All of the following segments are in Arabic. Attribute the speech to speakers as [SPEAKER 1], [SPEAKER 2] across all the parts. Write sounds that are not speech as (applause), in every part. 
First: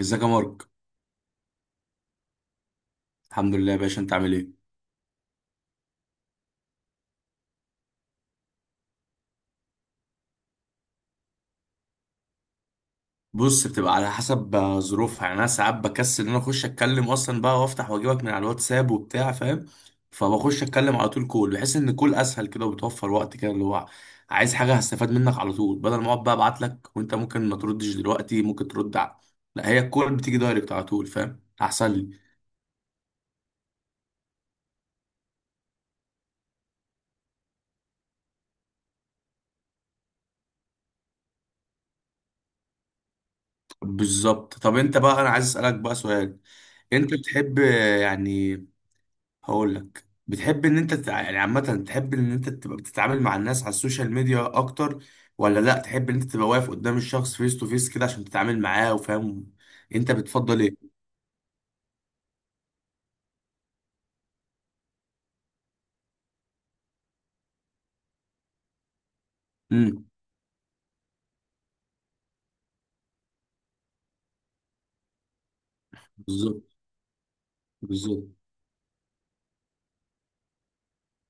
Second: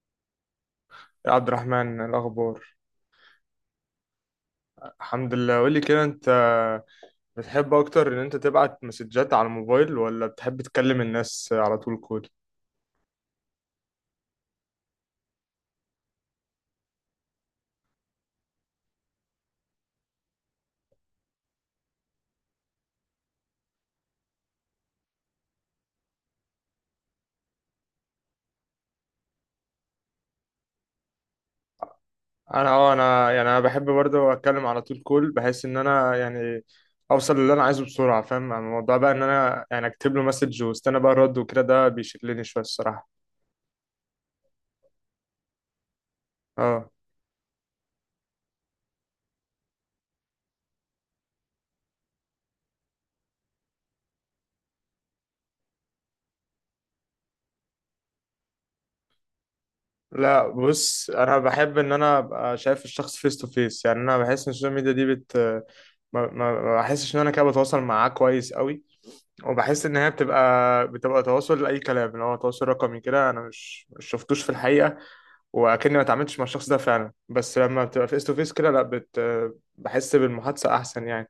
[SPEAKER 1] ازيك يا مارك؟
[SPEAKER 2] يا عبد الرحمن الأخبار.
[SPEAKER 1] الحمد لله يا باشا، انت عامل ايه؟
[SPEAKER 2] الحمد لله. قولي كده، أنت بتحب أكتر إن أنت تبعت مسجات على الموبايل ولا بتحب تكلم الناس على طول كول؟
[SPEAKER 1] بص، بتبقى على حسب ظروفها يعني. انا ساعات بكسل ان انا اخش اتكلم اصلا بقى، وافتح واجيبك من على الواتساب وبتاع، فاهم؟ فبخش اتكلم على طول كول. بحس ان الكول اسهل كده، وبتوفر وقت كده، اللي هو عايز حاجه هستفاد منك على طول، بدل ما اقعد بقى ابعت لك وانت ممكن ما تردش دلوقتي، ممكن ترد على. لا، هي الكول بتيجي دايركت على طول، فاهم؟ احسن لي.
[SPEAKER 2] أنا أه أنا يعني أنا بحب برضه أتكلم على طول كول، بحيث إن أنا يعني أوصل للي أنا عايزه بسرعة، فاهم؟ أما الموضوع بقى إن أنا يعني أكتب له مسج واستنى بقى الرد وكده، ده بيشغلني شوية الصراحة.
[SPEAKER 1] بالظبط. طب انت بقى، انا عايز اسالك بقى سؤال.
[SPEAKER 2] أه.
[SPEAKER 1] انت بتحب يعني، هقول لك، بتحب ان انت يعني عامة، تحب ان انت تبقى بتتعامل مع الناس على السوشيال ميديا اكتر، ولا لا تحب ان انت تبقى واقف قدام الشخص فيس تو فيس كده عشان تتعامل معاه، وفاهم؟ انت
[SPEAKER 2] لا
[SPEAKER 1] بتفضل ايه؟
[SPEAKER 2] بص، أنا بحب إن أنا أبقى شايف الشخص فيس تو فيس. يعني أنا بحس إن السوشيال ميديا دي بت ما بحسش ان انا كده بتواصل معاه كويس قوي، وبحس ان
[SPEAKER 1] امم.
[SPEAKER 2] هي بتبقى تواصل لاي كلام، اللي هو تواصل رقمي كده، انا مش شفتوش في الحقيقه، واكني ما اتعاملتش مع
[SPEAKER 1] بالظبط،
[SPEAKER 2] الشخص ده فعلا. بس لما بتبقى فيس
[SPEAKER 1] بالظبط.
[SPEAKER 2] تو فيس كده لا، بت بحس بالمحادثه احسن يعني.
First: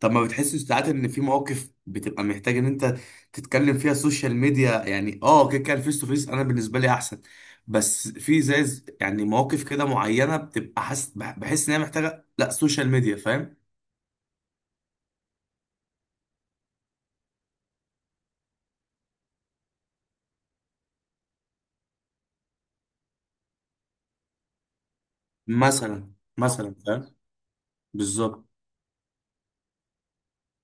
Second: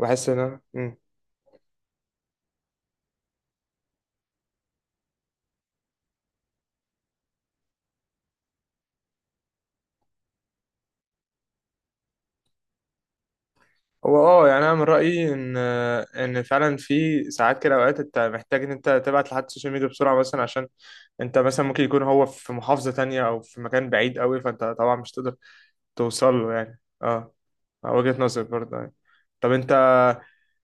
[SPEAKER 1] طب ما
[SPEAKER 2] ان
[SPEAKER 1] بتحسش ساعات ان في مواقف بتبقى محتاج ان انت تتكلم فيها السوشيال ميديا؟ يعني اه، كده كده الفيس تو فيس انا بالنسبة لي احسن، بس في يعني مواقف كده معينة، بتبقى حاسس بحس ان هي محتاجة لا سوشيال ميديا، فاهم؟
[SPEAKER 2] هو اه يعني انا من رايي ان فعلا في ساعات كده، اوقات انت محتاج ان انت تبعت لحد السوشيال ميديا بسرعه، مثلا عشان انت مثلا ممكن يكون هو في محافظه تانية او في مكان بعيد قوي، فانت طبعا مش تقدر
[SPEAKER 1] مثلا
[SPEAKER 2] توصل له
[SPEAKER 1] مثلا،
[SPEAKER 2] يعني.
[SPEAKER 1] فاهم.
[SPEAKER 2] اه، وجهه نظر
[SPEAKER 1] بالظبط.
[SPEAKER 2] برضه يعني. طب انت،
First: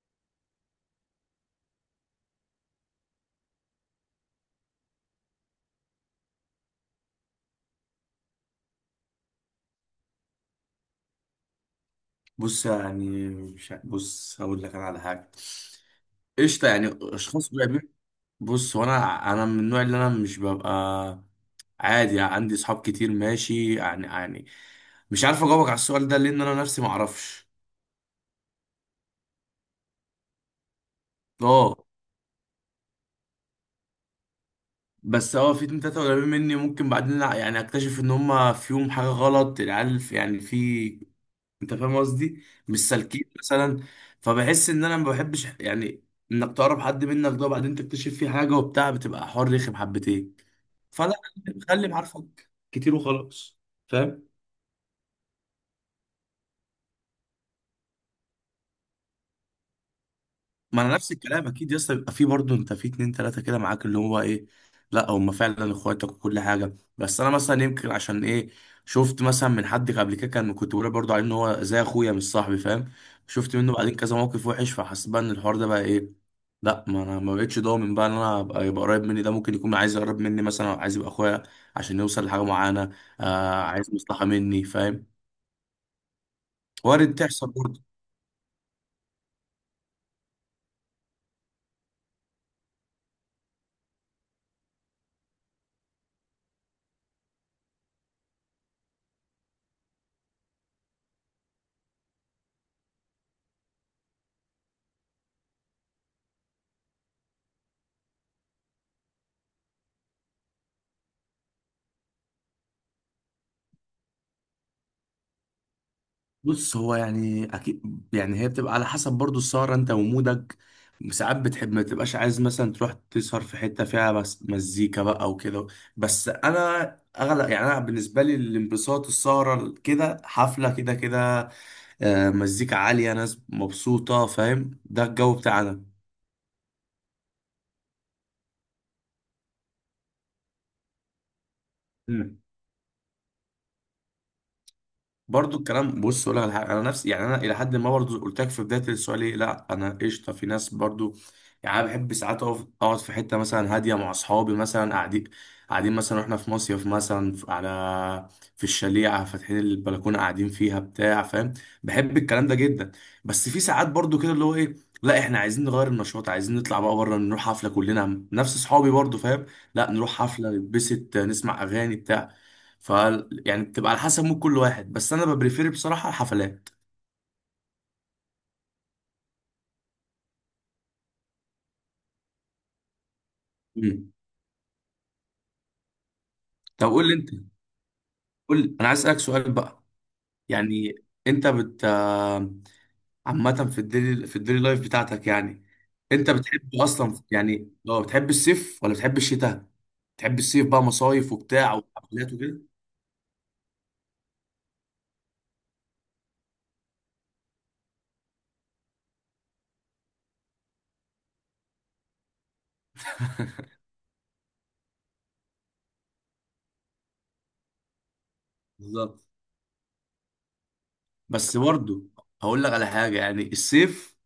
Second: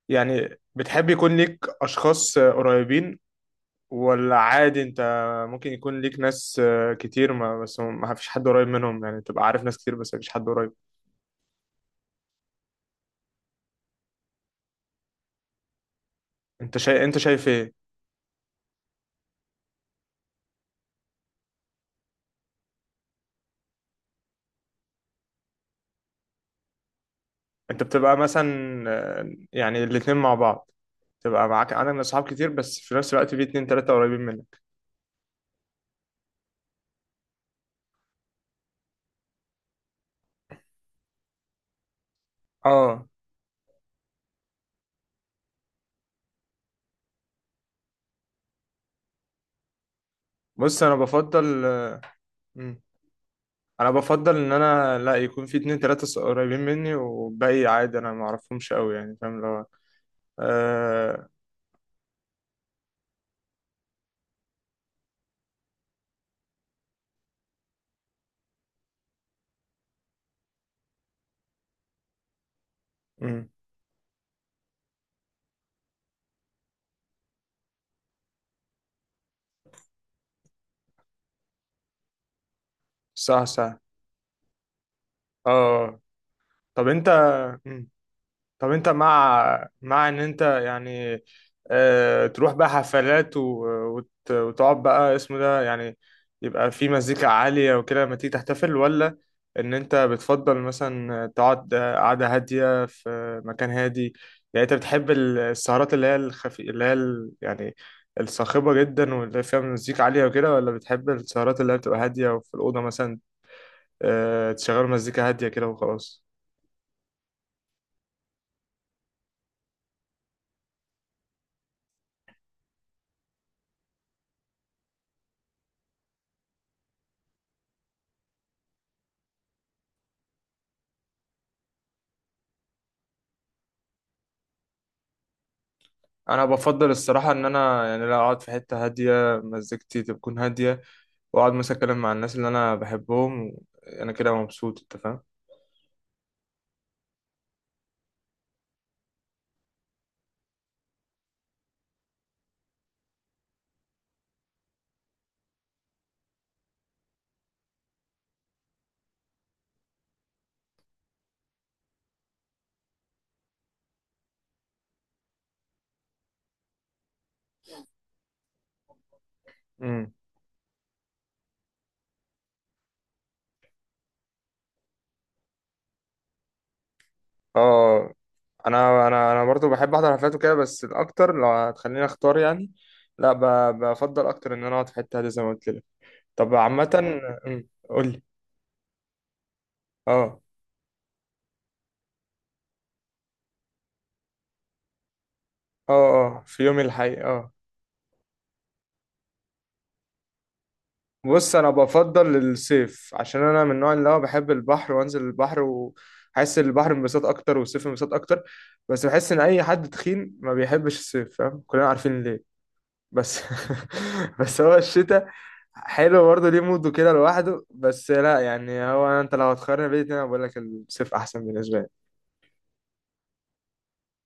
[SPEAKER 2] يعني بتحب يكون ليك أشخاص قريبين ولا عادي أنت ممكن يكون ليك ناس كتير، ما بس ما فيش حد قريب منهم؟ يعني تبقى عارف ناس كتير بس ما فيش حد قريب.
[SPEAKER 1] بص يعني مش ع- بص، هقول لك انا على حاجه. قشطه،
[SPEAKER 2] أنت
[SPEAKER 1] يعني
[SPEAKER 2] شايف
[SPEAKER 1] اشخاص
[SPEAKER 2] إيه؟
[SPEAKER 1] قريبين. بص، هو انا من النوع اللي انا مش ببقى، عادي عندي اصحاب كتير، ماشي يعني مش عارف اجاوبك على السؤال ده، لان انا نفسي ما اعرفش.
[SPEAKER 2] أنت بتبقى مثلا، يعني الاتنين مع بعض، تبقى معاك
[SPEAKER 1] اه،
[SPEAKER 2] أنا من أصحاب كتير بس في نفس الوقت في اتنين تلاتة قريبين منك.
[SPEAKER 1] بس اه في اتنين تلاتة قريبين مني، ممكن بعدين يعني اكتشف ان هما فيهم حاجة غلط. العيال يعني في، انت فاهم قصدي، مش
[SPEAKER 2] آه.
[SPEAKER 1] سالكين مثلا. فبحس ان انا ما بحبش يعني انك تقرب حد منك ده، وبعدين تكتشف فيه حاجة وبتاع، بتبقى حوار رخم حبتين.
[SPEAKER 2] بص أنا
[SPEAKER 1] فلا،
[SPEAKER 2] بفضل.
[SPEAKER 1] خلي معارفك
[SPEAKER 2] مم.
[SPEAKER 1] كتير وخلاص.
[SPEAKER 2] أنا
[SPEAKER 1] فاهم؟
[SPEAKER 2] بفضل إن أنا لا يكون في اتنين تلاتة قريبين مني والباقي عادي أنا معرفهمش أوي، يعني فاهم اللي هو.
[SPEAKER 1] ما انا نفس
[SPEAKER 2] آه.
[SPEAKER 1] الكلام. اكيد يا اسطى بيبقى فيه برضه انت في اتنين تلاته كده معاك، اللي هو ايه، لا هم فعلا اخواتك وكل حاجه. بس انا مثلا يمكن، عشان ايه؟ شفت مثلا من حد قبل كده، كان كنت بقول برضه عليه ان هو زي اخويا مش صاحبي، فاهم؟
[SPEAKER 2] مم.
[SPEAKER 1] شفت منه بعدين كذا موقف وحش، فحسيت بقى ان الحوار ده بقى ايه، لا، ما انا ما بقتش ضامن بقى ان انا ابقى، يبقى قريب مني ده ممكن يكون عايز يقرب مني مثلا، أو عايز يبقى اخويا عشان يوصل لحاجه معينه.
[SPEAKER 2] صح
[SPEAKER 1] آه،
[SPEAKER 2] صح.
[SPEAKER 1] عايز مصلحه مني، فاهم؟
[SPEAKER 2] اه. طب انت.
[SPEAKER 1] وارد تحصل برضه.
[SPEAKER 2] مم. طب انت، مع ان انت يعني تروح بقى حفلات وتقعد بقى اسمه ده، يعني يبقى في مزيكا عالية وكده لما تيجي تحتفل، ولا ان انت بتفضل مثلا تقعد قعدة هادية في مكان هادي؟ يعني انت بتحب السهرات اللي هي الخفي، اللي هي يعني الصاخبة جدا واللي فيها مزيكا عالية وكده، ولا بتحب السهرات اللي هي بتبقى هادية وفي الأوضة مثلا تشغل مزيكا هادية كده وخلاص؟
[SPEAKER 1] بص، هو يعني اكيد، يعني هي بتبقى على حسب برضو السهره انت ومودك. ساعات بتحب ما تبقاش عايز مثلا تروح تسهر في حته فيها بس مزيكا بقى وكده، بس انا اغلب يعني، انا بالنسبه لي الانبساط السهره كده، حفله كده كده، مزيكا عاليه، ناس مبسوطه، فاهم؟ ده الجو بتاعنا.
[SPEAKER 2] انا بفضل الصراحه ان انا يعني لا اقعد في حته هاديه، مزيكتي تكون هاديه، واقعد مثلا اتكلم مع الناس اللي انا بحبهم و- انا كده مبسوط، انت فاهم.
[SPEAKER 1] برضو الكلام، بص اقول لك على حاجه، انا نفسي يعني، انا الى حد ما برضو قلت لك في بدايه السؤال ايه، لا انا قشطه في ناس برضو. يعني انا بحب ساعات اقف اقعد في حته مثلا هاديه مع اصحابي، مثلا قاعدين مثلا، واحنا في مصيف مثلا على في الشليعه، فاتحين البلكونه، قاعدين فيها بتاع فاهم؟ بحب الكلام ده جدا. بس في ساعات برضو كده، اللي هو ايه، لا احنا عايزين نغير النشاط، عايزين نطلع بقى بره، نروح حفله كلنا، نفس اصحابي برضو، فاهم؟ لا نروح
[SPEAKER 2] امم.
[SPEAKER 1] حفله نتبسط نسمع اغاني بتاع ف يعني بتبقى على حسب مود كل واحد، بس انا ببريفير بصراحه الحفلات.
[SPEAKER 2] اه، انا برضو بحب احضر حفلات وكده، بس الاكتر لو هتخليني اختار يعني، لا
[SPEAKER 1] مم.
[SPEAKER 2] بفضل اكتر ان انا اقعد في حته هاديه زي ما قلت لك. طب
[SPEAKER 1] طب
[SPEAKER 2] عامه.
[SPEAKER 1] قول لي انت،
[SPEAKER 2] أمم، قول لي.
[SPEAKER 1] قول لي، انا عايز اسالك سؤال بقى،
[SPEAKER 2] اه.
[SPEAKER 1] يعني انت عامه في الديلي، في الديلي لايف بتاعتك يعني،
[SPEAKER 2] اه.
[SPEAKER 1] انت
[SPEAKER 2] اه في
[SPEAKER 1] بتحب
[SPEAKER 2] يومي
[SPEAKER 1] اصلا
[SPEAKER 2] الحقيقي، اه.
[SPEAKER 1] يعني، لو بتحب الصيف ولا بتحب الشتاء؟ بتحب الصيف بقى، مصايف
[SPEAKER 2] بص انا
[SPEAKER 1] وبتاع وحفلات
[SPEAKER 2] بفضل
[SPEAKER 1] وكده؟
[SPEAKER 2] الصيف عشان انا من النوع اللي هو بحب البحر وانزل البحر، وحس البحر انبساط اكتر والصيف انبساط اكتر. بس بحس ان اي حد تخين ما بيحبش الصيف، فاهم كلنا عارفين ليه. بس (laughs) بس هو الشتاء حلو برضه، ليه موده كده لوحده. بس لا يعني هو
[SPEAKER 1] بالظبط.
[SPEAKER 2] انت لو هتقارن بين الاتنين انا بقول لك الصيف احسن
[SPEAKER 1] بس
[SPEAKER 2] بالنسبه لي.
[SPEAKER 1] برضه هقول لك على حاجه، يعني الصيف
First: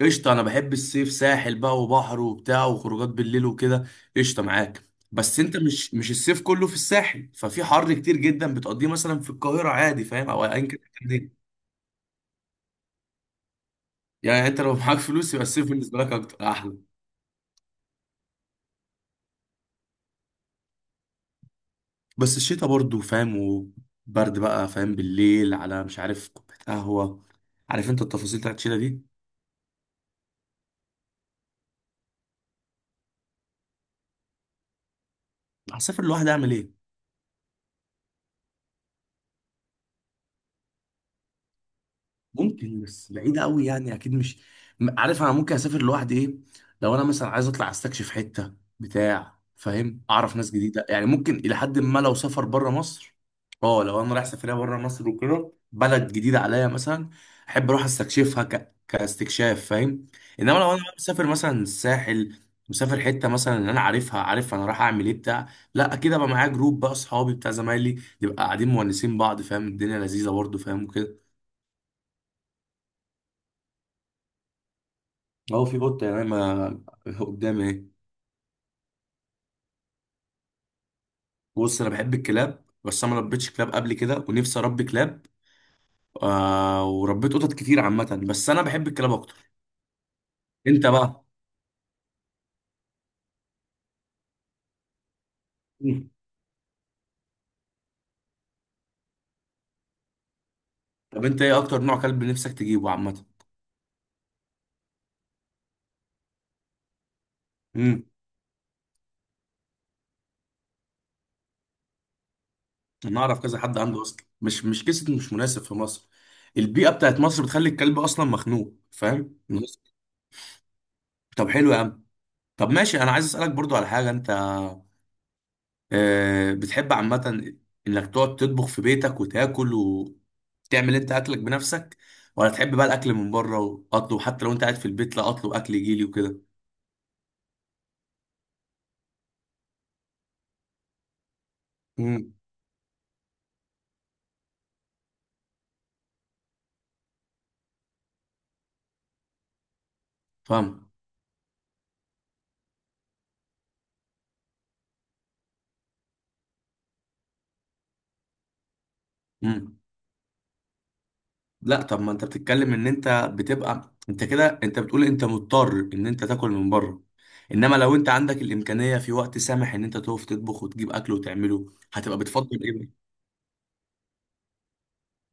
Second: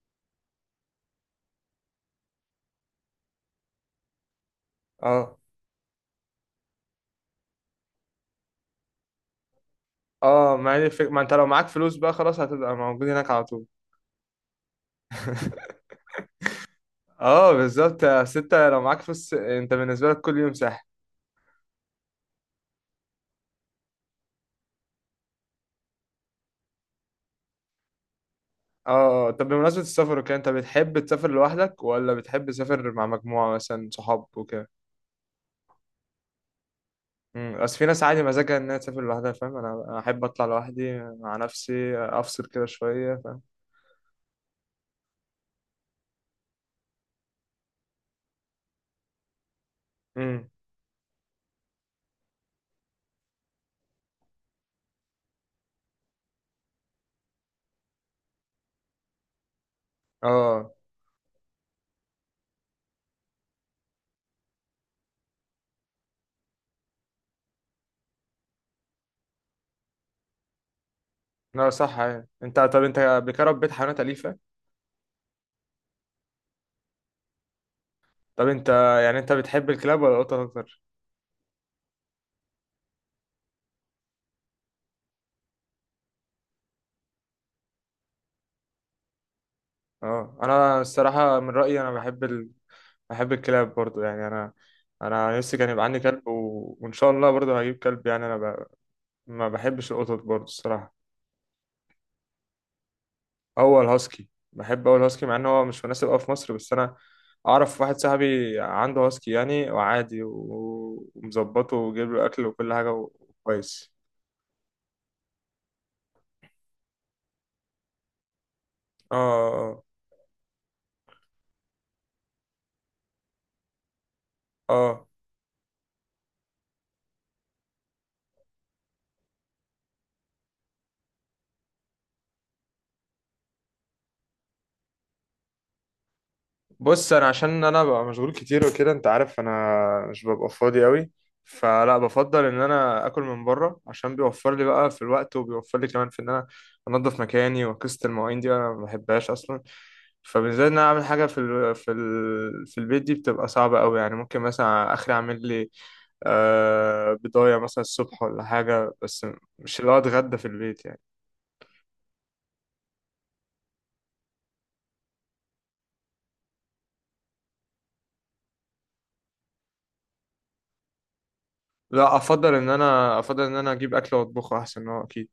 [SPEAKER 1] قشطة، أنا بحب الصيف، ساحل بقى وبحر وبتاع وخروجات بالليل وكده، قشطة معاك.
[SPEAKER 2] اه.
[SPEAKER 1] بس أنت مش الصيف كله في الساحل، ففي حر كتير جدا بتقضيه مثلا في القاهرة عادي، فاهم؟ أو
[SPEAKER 2] اه
[SPEAKER 1] أيا
[SPEAKER 2] ما
[SPEAKER 1] كان
[SPEAKER 2] هي ما
[SPEAKER 1] الدنيا.
[SPEAKER 2] انت لو معاك فلوس بقى خلاص هتبقى موجود هناك على طول.
[SPEAKER 1] يعني أنت لو معاك فلوس يبقى الصيف بالنسبة لك أكتر أحلى.
[SPEAKER 2] اه بالظبط يا ستة، لو معاك فلوس انت بالنسبه لك كل يوم سهل.
[SPEAKER 1] بس الشتاء برضه، فاهم؟ وبرد بقى، فاهم؟ بالليل على مش عارف كوباية قهوة. عارف أنت التفاصيل بتاعت الشتاء
[SPEAKER 2] اه.
[SPEAKER 1] دي.
[SPEAKER 2] آه. طب بمناسبة السفر وكده، انت بتحب تسافر لوحدك ولا بتحب تسافر مع مجموعة مثلا صحاب وكده؟
[SPEAKER 1] هسافر لوحدي أعمل إيه؟
[SPEAKER 2] امم، بس في ناس عادي مزاجها انها تسافر لوحدها، فاهم؟ أنا احب اطلع لوحدي مع نفسي، افصل كده
[SPEAKER 1] ممكن، بس
[SPEAKER 2] شوية فاهم.
[SPEAKER 1] بعيدة قوي يعني، اكيد مش عارف، انا ممكن اسافر لوحدي، ايه، لو انا مثلا عايز اطلع استكشف حتة بتاع فاهم؟ اعرف
[SPEAKER 2] امم.
[SPEAKER 1] ناس جديدة يعني، ممكن الى حد ما لو سافر بره مصر. اه، لو انا رايح سفرية بره مصر وكده، بلد جديدة عليا مثلا، احب اروح استكشفها كاستكشاف، فاهم؟
[SPEAKER 2] اه.
[SPEAKER 1] انما لو
[SPEAKER 2] آه.
[SPEAKER 1] انا مسافر مثلا الساحل، مسافر حتة مثلا ان انا عارفها، عارف انا رايح اعمل ايه بتاع لا اكيد ابقى معايا جروب بقى اصحابي بتاع زمايلي، نبقى قاعدين مونسين بعض، فاهم؟ الدنيا لذيذة برضه، فاهم؟ وكده.
[SPEAKER 2] لا صح. يعني انت، طب انت قبل كده ربيت حيوانات أليفة؟
[SPEAKER 1] اهو في قطه يعني ما قدامي اهي.
[SPEAKER 2] طب انت، يعني انت بتحب الكلاب ولا القطط اكتر؟
[SPEAKER 1] بص، انا بحب الكلاب، بس انا ما ربيتش كلاب قبل كده، ونفسي اربي كلاب آه. وربيت قطط كتير عامه، بس انا بحب الكلاب اكتر.
[SPEAKER 2] اه انا
[SPEAKER 1] انت بقى؟
[SPEAKER 2] الصراحة من رأيي انا بحب بحب الكلاب برضو يعني. انا انا نفسي كان يبقى عندي
[SPEAKER 1] مم.
[SPEAKER 2] كلب و- وان شاء الله برضو هجيب كلب، يعني ما بحبش القطط برضو الصراحة.
[SPEAKER 1] طب انت ايه اكتر نوع كلب نفسك تجيبه عامه؟
[SPEAKER 2] هو الهاسكي. بحب أوي الهاسكي، مع إن هو مش مناسب أوي في مصر، بس أنا أعرف واحد
[SPEAKER 1] امم.
[SPEAKER 2] صاحبي عنده هاسكي يعني، وعادي و- ومظبطه وجايب له أكل وكل حاجة
[SPEAKER 1] انا اعرف كذا حد
[SPEAKER 2] وكويس.
[SPEAKER 1] عنده اصلا، مش قصه مش مناسب في مصر، البيئه بتاعت مصر بتخلي الكلب اصلا مخنوق، فاهم؟
[SPEAKER 2] آه.
[SPEAKER 1] طب حلو يا عم. طب ماشي، انا عايز اسالك برضو على حاجه، انت
[SPEAKER 2] آه. آه.
[SPEAKER 1] بتحب عامة إنك تقعد تطبخ في بيتك وتاكل وتعمل أنت أكلك بنفسك، ولا تحب بقى الأكل من بره وأطلب حتى لو أنت قاعد في البيت، لا، أطلب أكل يجيلي وكده؟
[SPEAKER 2] بص انا عشان انا ببقى مشغول كتير وكده، انت عارف انا مش ببقى فاضي قوي، فلا
[SPEAKER 1] امم.
[SPEAKER 2] بفضل ان انا اكل من بره عشان بيوفر لي بقى في الوقت، وبيوفر لي كمان في ان انا انضف مكاني، وقصه المواعين دي انا ما بحبهاش اصلا. فبالذات ان انا
[SPEAKER 1] فاهم.
[SPEAKER 2] اعمل حاجه في في البيت دي بتبقى صعبه قوي يعني. ممكن مثلا اخري اعمل لي بضايه مثلا الصبح ولا حاجه، بس مش
[SPEAKER 1] امم.
[SPEAKER 2] اللي هو اتغدى في البيت يعني.
[SPEAKER 1] لا طب ما أنت بتتكلم إن أنت بتبقى أنت كده، أنت بتقول أنت مضطر إن أنت تاكل من بره، إنما لو أنت عندك الإمكانية في وقت سامح إن أنت تقف تطبخ وتجيب أكل وتعمله،
[SPEAKER 2] لا
[SPEAKER 1] هتبقى
[SPEAKER 2] افضل
[SPEAKER 1] بتفضل
[SPEAKER 2] ان
[SPEAKER 1] إيه بقى؟
[SPEAKER 2] انا، اجيب اكل واطبخه احسن هو اكيد.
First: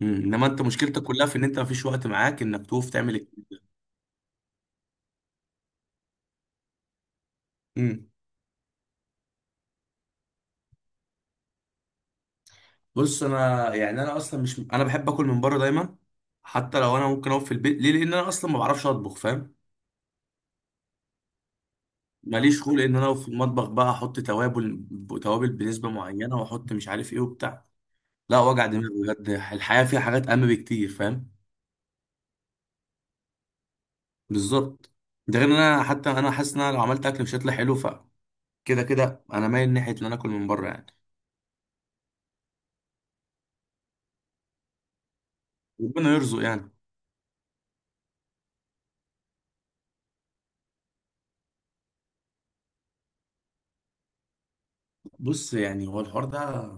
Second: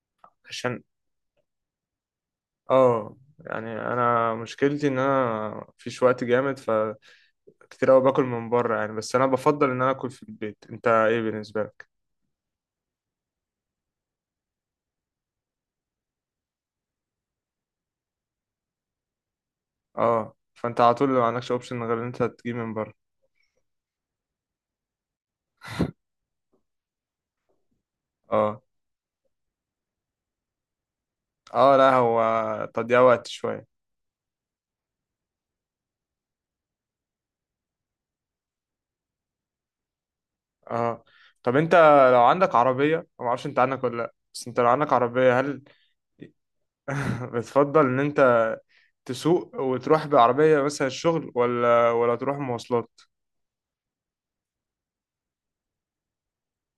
[SPEAKER 1] مم. إنما أنت
[SPEAKER 2] عشان
[SPEAKER 1] مشكلتك كلها في إن أنت مفيش وقت معاك إنك تقف
[SPEAKER 2] اه
[SPEAKER 1] تعمل.
[SPEAKER 2] يعني انا مشكلتي ان انا مفيش وقت جامد، فكتير قوي
[SPEAKER 1] امم.
[SPEAKER 2] باكل من بره يعني، بس انا بفضل ان انا اكل في البيت. انت ايه بالنسبه لك؟
[SPEAKER 1] بص، انا يعني انا اصلا مش، انا بحب اكل من بره دايما، حتى لو انا ممكن اقف في البيت، ليه؟ لان انا اصلا ما بعرفش اطبخ، فاهم؟
[SPEAKER 2] اه. فانت على طول ما عندكش اوبشن غير ان انت تجيب
[SPEAKER 1] ماليش
[SPEAKER 2] من
[SPEAKER 1] خلق
[SPEAKER 2] بره.
[SPEAKER 1] ان انا أقف في المطبخ بقى، احط توابل توابل بنسبه معينه، واحط مش عارف ايه وبتاع، لا،
[SPEAKER 2] اه.
[SPEAKER 1] وجع دماغ بجد، الحياه فيها حاجات اهم بكتير، فاهم؟
[SPEAKER 2] اه لا هو تضييع وقت شويه.
[SPEAKER 1] بالظبط. ده غير ان انا حتى انا حاسس ان انا لو عملت اكل مش هيطلع حلو، فكده كده انا مايل ناحيه ان انا اكل من بره يعني.
[SPEAKER 2] اه. طب انت لو عندك عربيه، أنا ما اعرفش انت عندك ولا لا، بس انت لو عندك عربيه هل
[SPEAKER 1] ربنا يرزق يعني.
[SPEAKER 2] (laughs) بتفضل ان انت تسوق وتروح بعربيه مثلا الشغل، ولا تروح مواصلات؟
[SPEAKER 1] بص، يعني هو الحوار ده،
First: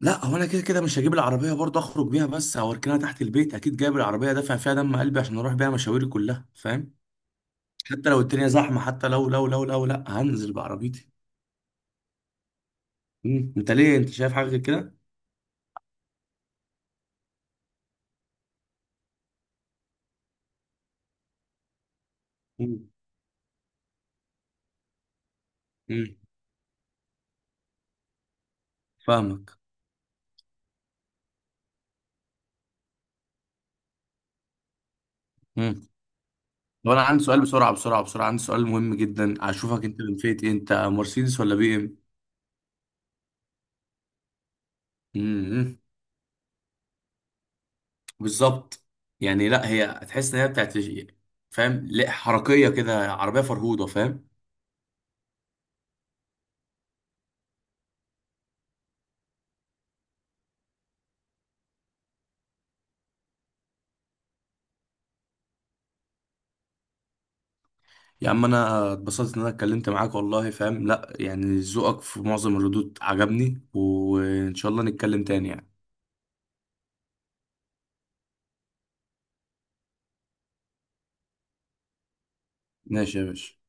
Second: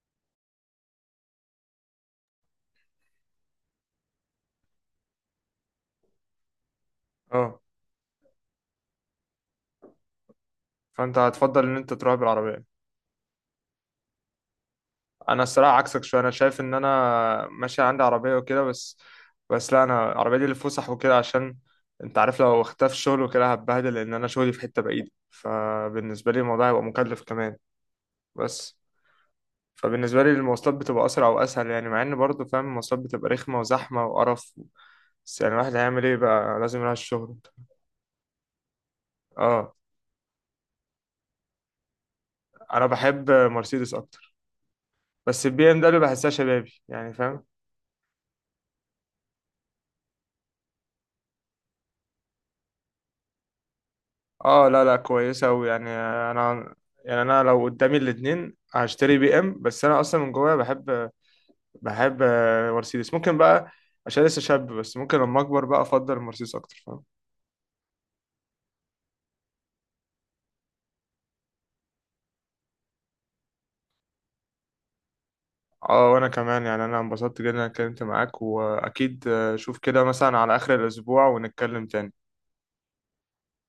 [SPEAKER 1] لا هو انا كده كده مش هجيب العربيه برضه اخرج بيها بس، او اركنها تحت البيت. اكيد جايب العربيه دافع فيها دم قلبي عشان اروح بيها مشاويري كلها، فاهم؟
[SPEAKER 2] اه،
[SPEAKER 1] حتى لو الدنيا زحمه، حتى لو لو لو لو لا، هنزل بعربيتي.
[SPEAKER 2] فانت هتفضل ان انت تروح بالعربيه.
[SPEAKER 1] مم. انت ليه، انت شايف حاجه غير كده؟
[SPEAKER 2] انا الصراحه عكسك شويه. انا شايف ان انا ماشي عندي عربيه وكده، بس لا انا العربيه دي للفسح وكده، عشان انت عارف لو
[SPEAKER 1] مم.
[SPEAKER 2] اختفى الشغل وكده هتبهدل، لان انا شغلي في حته بعيده،
[SPEAKER 1] مم.
[SPEAKER 2] فبالنسبه لي الموضوع هيبقى مكلف كمان. بس
[SPEAKER 1] فاهمك.
[SPEAKER 2] فبالنسبه لي المواصلات بتبقى اسرع واسهل يعني، مع ان برضه فاهم المواصلات بتبقى رخمه وزحمه وقرف، بس يعني الواحد
[SPEAKER 1] مم.
[SPEAKER 2] هيعمل ايه بقى لازم يروح
[SPEAKER 1] طب انا عندي
[SPEAKER 2] الشغل.
[SPEAKER 1] سؤال، بسرعه بسرعه بسرعه، عندي سؤال مهم جدا،
[SPEAKER 2] اه.
[SPEAKER 1] اشوفك انت من فئه ايه، انت مرسيدس ولا بي ام؟
[SPEAKER 2] انا بحب مرسيدس اكتر، بس البي
[SPEAKER 1] مم.
[SPEAKER 2] ام دبليو بحسها شبابي يعني فاهم.
[SPEAKER 1] بالظبط. يعني لا، هي تحس ان هي بتاعت، فاهم؟ لا، حركيه كده، عربيه فرهوده، فاهم؟
[SPEAKER 2] اه لا لا، كويسة أوي يعني. أنا، يعني أنا لو قدامي الاتنين هشتري بي إم، بس أنا أصلا من جوايا بحب مرسيدس. ممكن بقى عشان لسه شاب، بس ممكن لما أكبر بقى أفضل مرسيدس أكتر فاهم.
[SPEAKER 1] يا عم انا اتبسطت ان انا اتكلمت معاك والله، فاهم؟ لا يعني ذوقك في معظم الردود عجبني، وان شاء الله نتكلم تاني يعني.
[SPEAKER 2] اه وأنا كمان، يعني أنا انبسطت جدا إن أنا اتكلمت معاك، وأكيد شوف كده مثلا على آخر الأسبوع ونتكلم تاني.
[SPEAKER 1] ماشي يا باشا.